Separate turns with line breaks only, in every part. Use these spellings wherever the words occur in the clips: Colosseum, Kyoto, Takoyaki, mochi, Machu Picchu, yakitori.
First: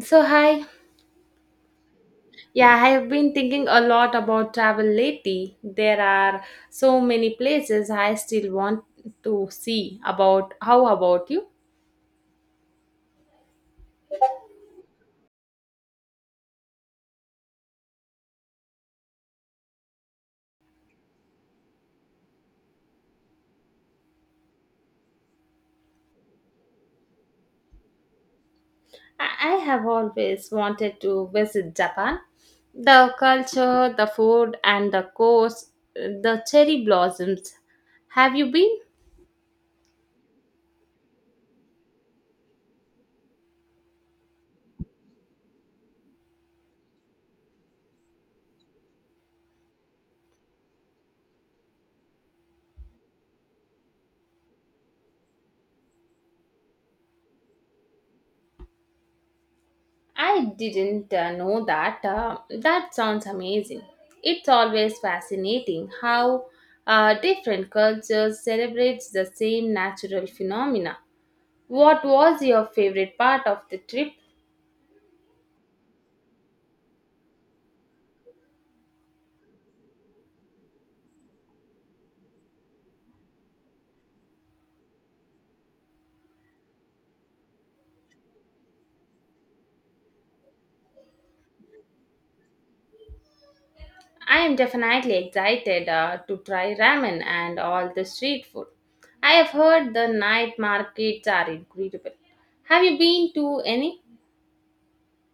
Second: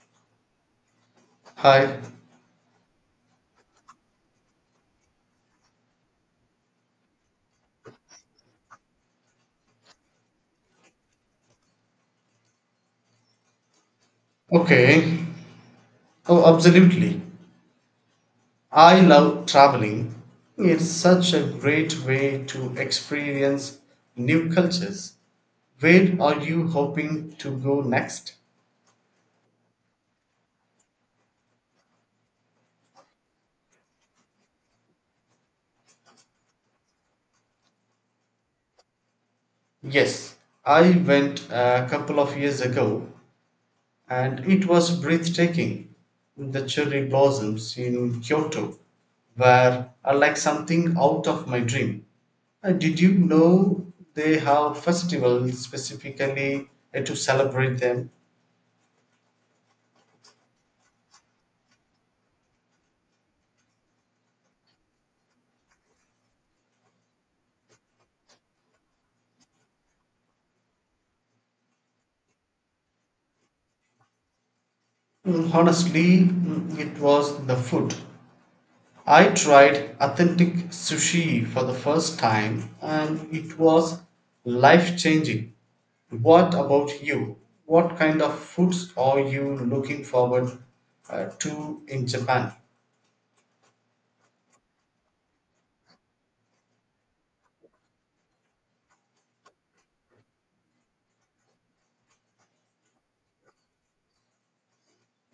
So, hi.
Hi.
Yeah, I have been thinking a lot about travel lately. There are so many places I still want to see. About how about you?
Okay. Oh, absolutely. I love traveling. It's such a great way to experience new cultures. Where are you hoping to go next?
I have always wanted to visit Japan. The culture, the food, and the coast, the cherry blossoms. Have you been?
Yes, I went a couple of years ago and it was breathtaking. The cherry blossoms in Kyoto were are like something out of my dream. Did you know they have festivals specifically to celebrate them?
I didn't know that. That sounds amazing. It's always fascinating how different cultures celebrates the same natural phenomena. What was your favorite part of the trip?
Honestly, it was the food. I tried authentic sushi for the first time and it was life changing. What about you? What kind of foods are you looking forward to in Japan?
I am definitely excited to try ramen and all the street food. I have heard the night markets are incredible. Have you been to any?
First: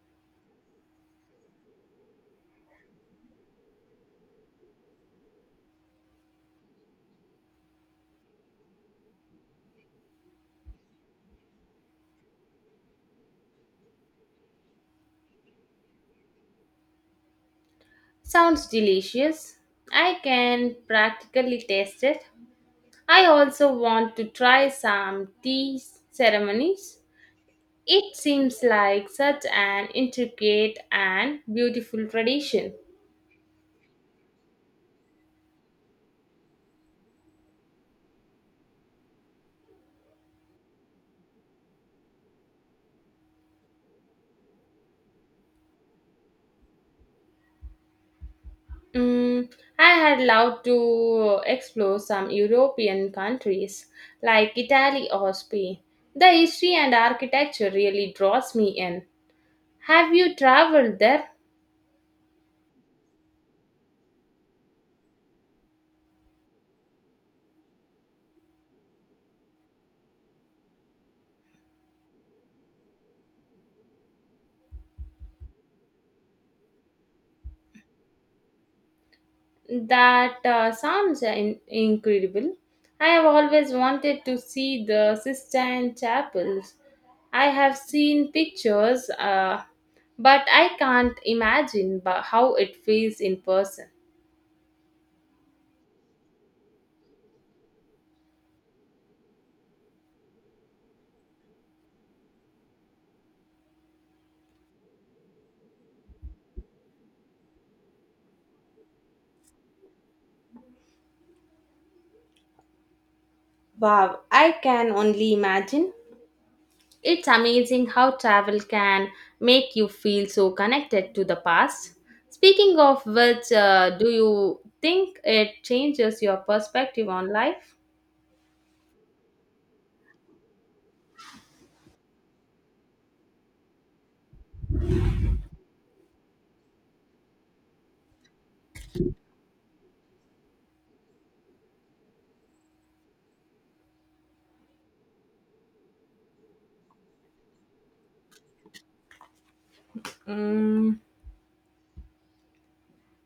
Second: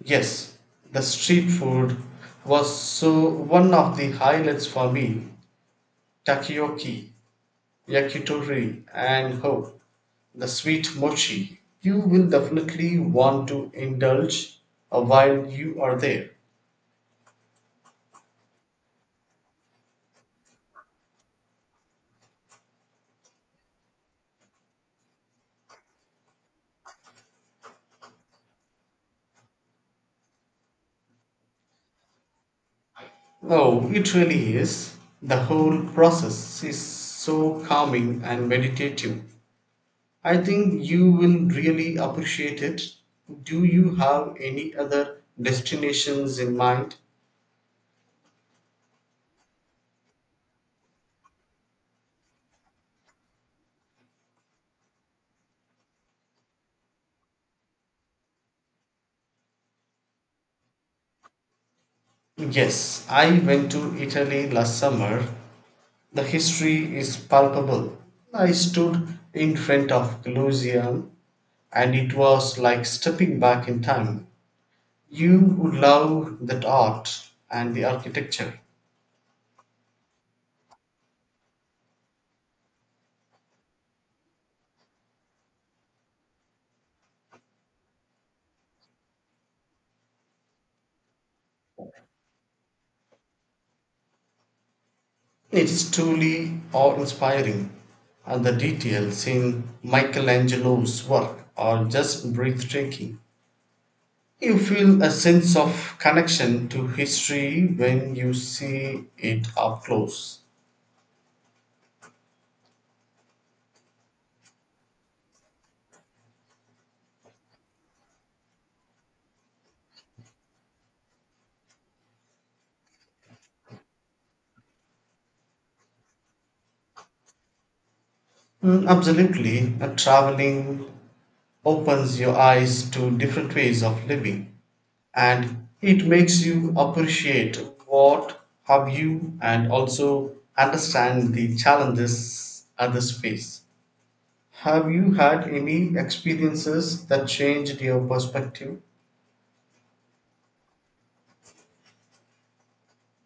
Yes, the street food was so one of the highlights for me. Takoyaki, yakitori, and ho, the sweet mochi. You will definitely want to indulge while you are there.
Sounds delicious. I can practically taste it. I also want to try some tea ceremonies. It seems like such an intricate and beautiful tradition.
Oh, it really is. The whole process is so calming and meditative. I think you will really appreciate it. Do you have any other destinations in mind?
Mm, I had loved to explore some European countries like Italy or Spain. The history and architecture really draws me in. Have you traveled there?
Yes, I went to Italy last summer. The history is palpable. I stood in front of Colosseum and it was like stepping back in time. You would love that art and the architecture.
That sounds incredible. I have always wanted to see the Sistine Chapels. I have seen pictures, but I can't imagine how it feels in person.
It is truly awe inspiring, and the details in Michelangelo's work are just breathtaking. You feel a sense of connection to history when you see it up close.
Wow, I can only imagine. It's amazing how travel can make you feel so connected to the past. Speaking of which, do you think it changes your perspective on life?
Absolutely, and traveling opens your eyes to different ways of living and it makes you appreciate what have you and also understand the challenges others face. Have you had any experiences that changed your perspective?
Mm,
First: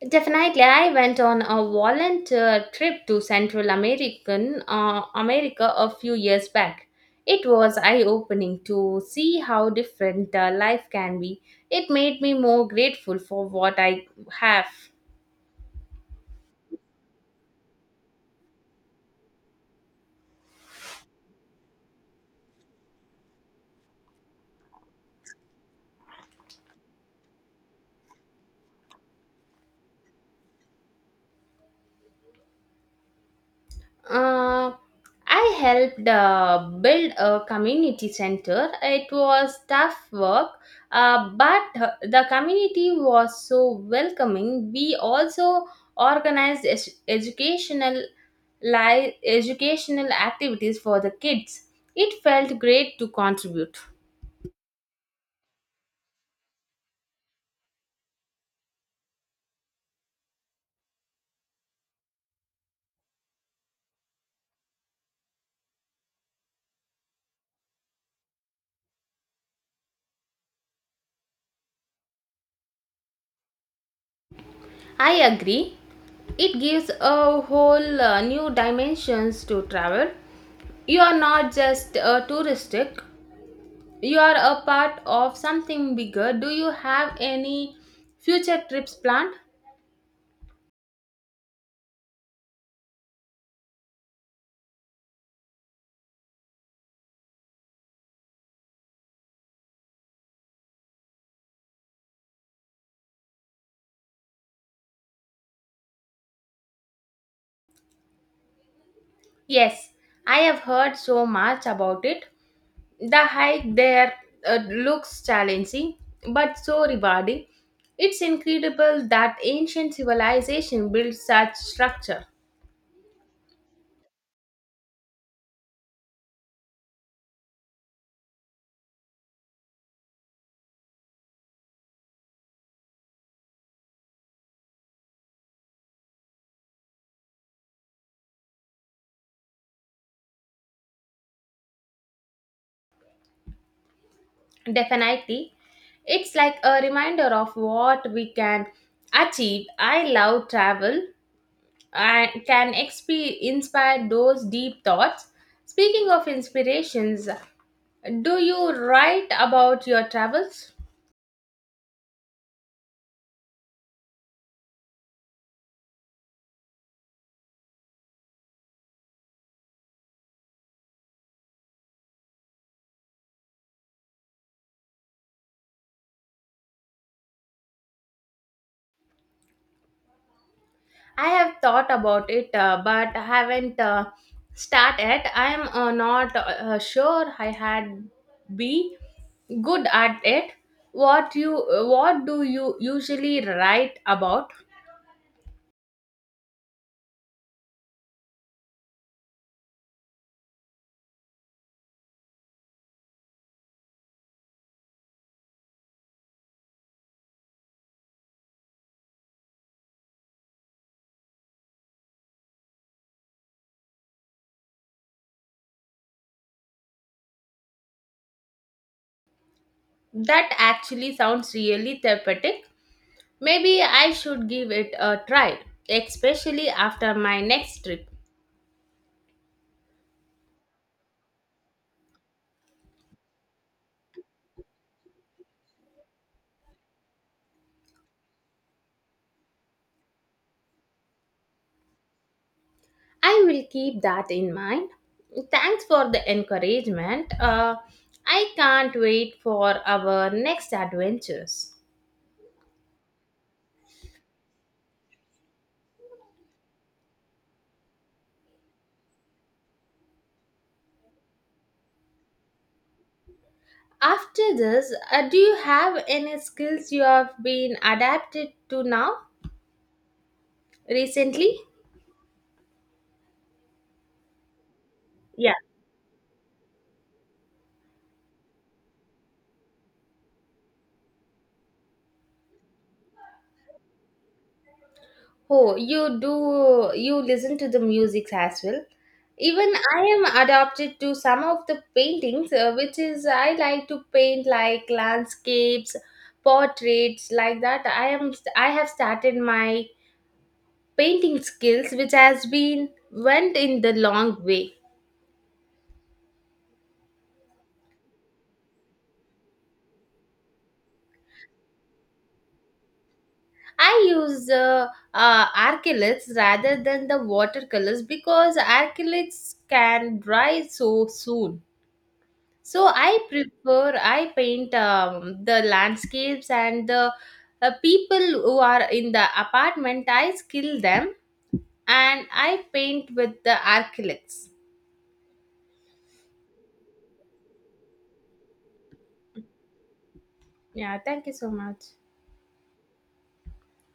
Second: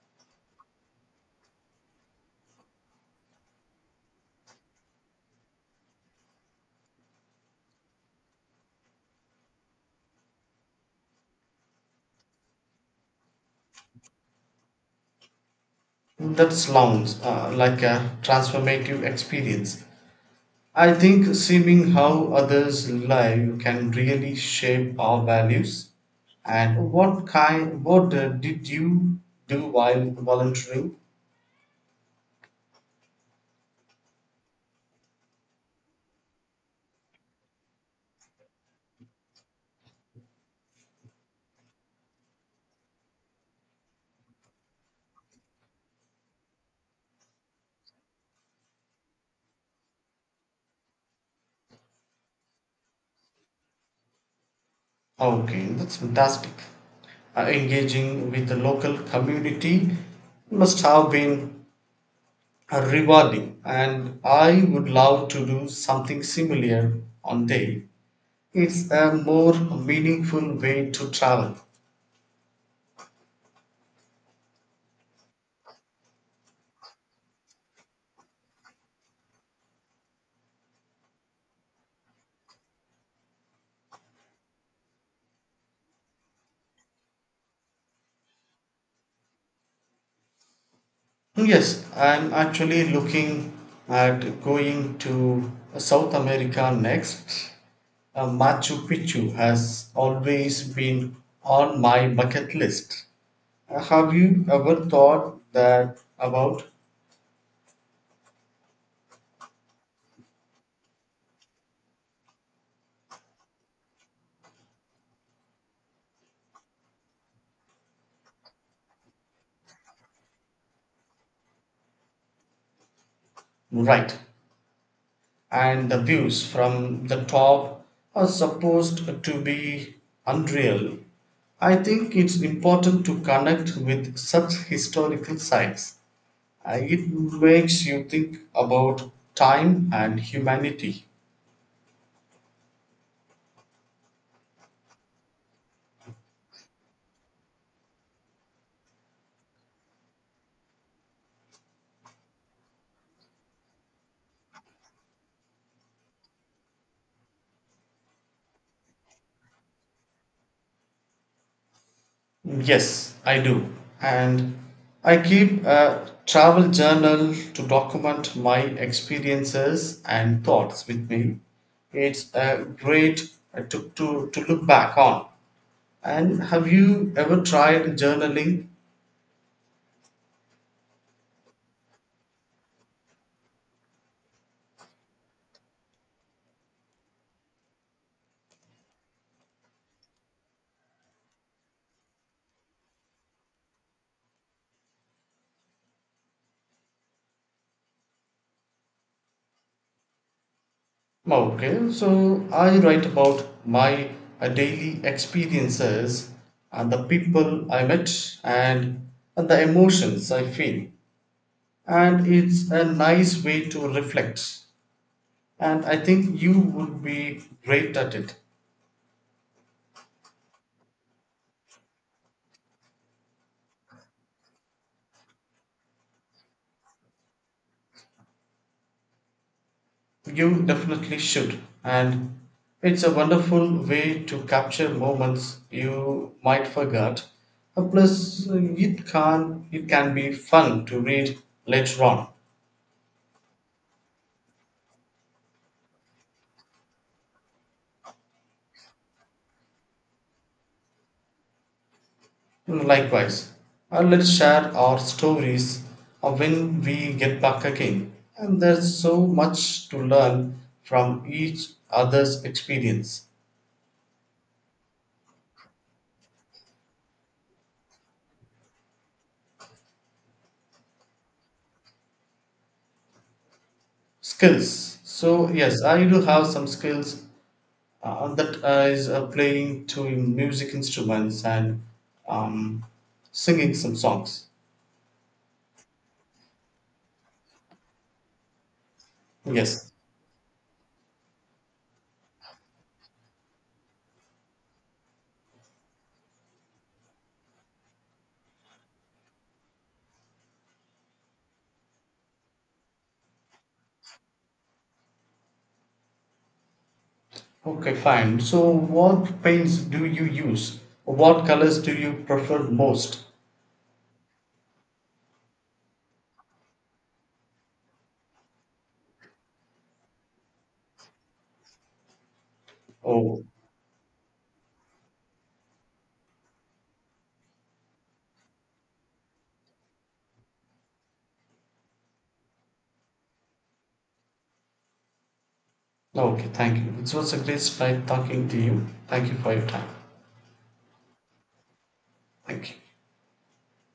Definitely, I went on a volunteer trip to Central American America a few years back. It was eye-opening to see how different life can be. It made me more grateful for what I have.
That sounds like a transformative experience. I think seeing how others live can really shape our values. And what did you do while volunteering?
Uh, I helped build a community center. It was tough work, but the community was so welcoming. We also organized educational educational activities for the kids. It felt great to contribute.
Okay, that's fantastic. Engaging with the local community must have been rewarding, and I would love to do something similar on day. It's a more meaningful way to travel.
I agree. It gives a whole new dimensions to travel. You are not just a touristic you are a part of something bigger. Do you have any future trips planned?
Yes, I'm actually looking at going to South America next. Machu Picchu has always been on my bucket list. Have you ever thought that about?
Yes, I have heard so much about it. The hike there looks challenging but so rewarding. It's incredible that ancient civilization built such structure.
Right. And the views from the top are supposed to be unreal. I think it's important to connect with such historical sites. It makes you think about time and humanity.
Definitely, it's like a reminder of what we can achieve. I love travel, and can inspire those deep thoughts. Speaking of inspirations, do you write about your travels?
Yes, I do. And I keep a travel journal to document my experiences and thoughts with me. It's a great to look back on. And have you ever tried journaling?
I have thought about it, but I haven't started yet. I am not sure I had be good at it. What you what do you usually write about?
Okay, so I write about my daily experiences and the people I met and, and the emotions I feel. And it's a nice way to reflect. And I think you would be great at it.
That actually sounds really therapeutic. Maybe I should give it a try, especially after my next trip.
You definitely should. And it's a wonderful way to capture moments you might forget. Plus, it can be fun to read later on.
I will keep that in mind. Thanks for the encouragement. I can't wait for our next adventures.
Likewise, let's share our stories when we get back again. And there's so much to learn from each other's experience.
After this, do you have any skills you have been adapted to now recently?
Skills. So
Yeah.
yes, I do have some skills that is playing two music instruments and um, singing some songs.
Oh, you do, you listen to the music as well. Even
Yes.
I am adopted to some of the paintings, which is I like to paint like landscapes, portraits, like that. I have started my painting skills, which has been went in the long way.
Okay, fine. So, what paints do you use? What colors do you prefer most?
I use acrylics rather than the watercolors because acrylics can dry so soon. So I
Oh,
prefer I paint the landscapes and the people who are in the apartment. I skill them and I paint with the acrylics.
okay. Thank you. It was a great time talking to you. Thank you for your time.
Yeah, thank you so much.
Thank you.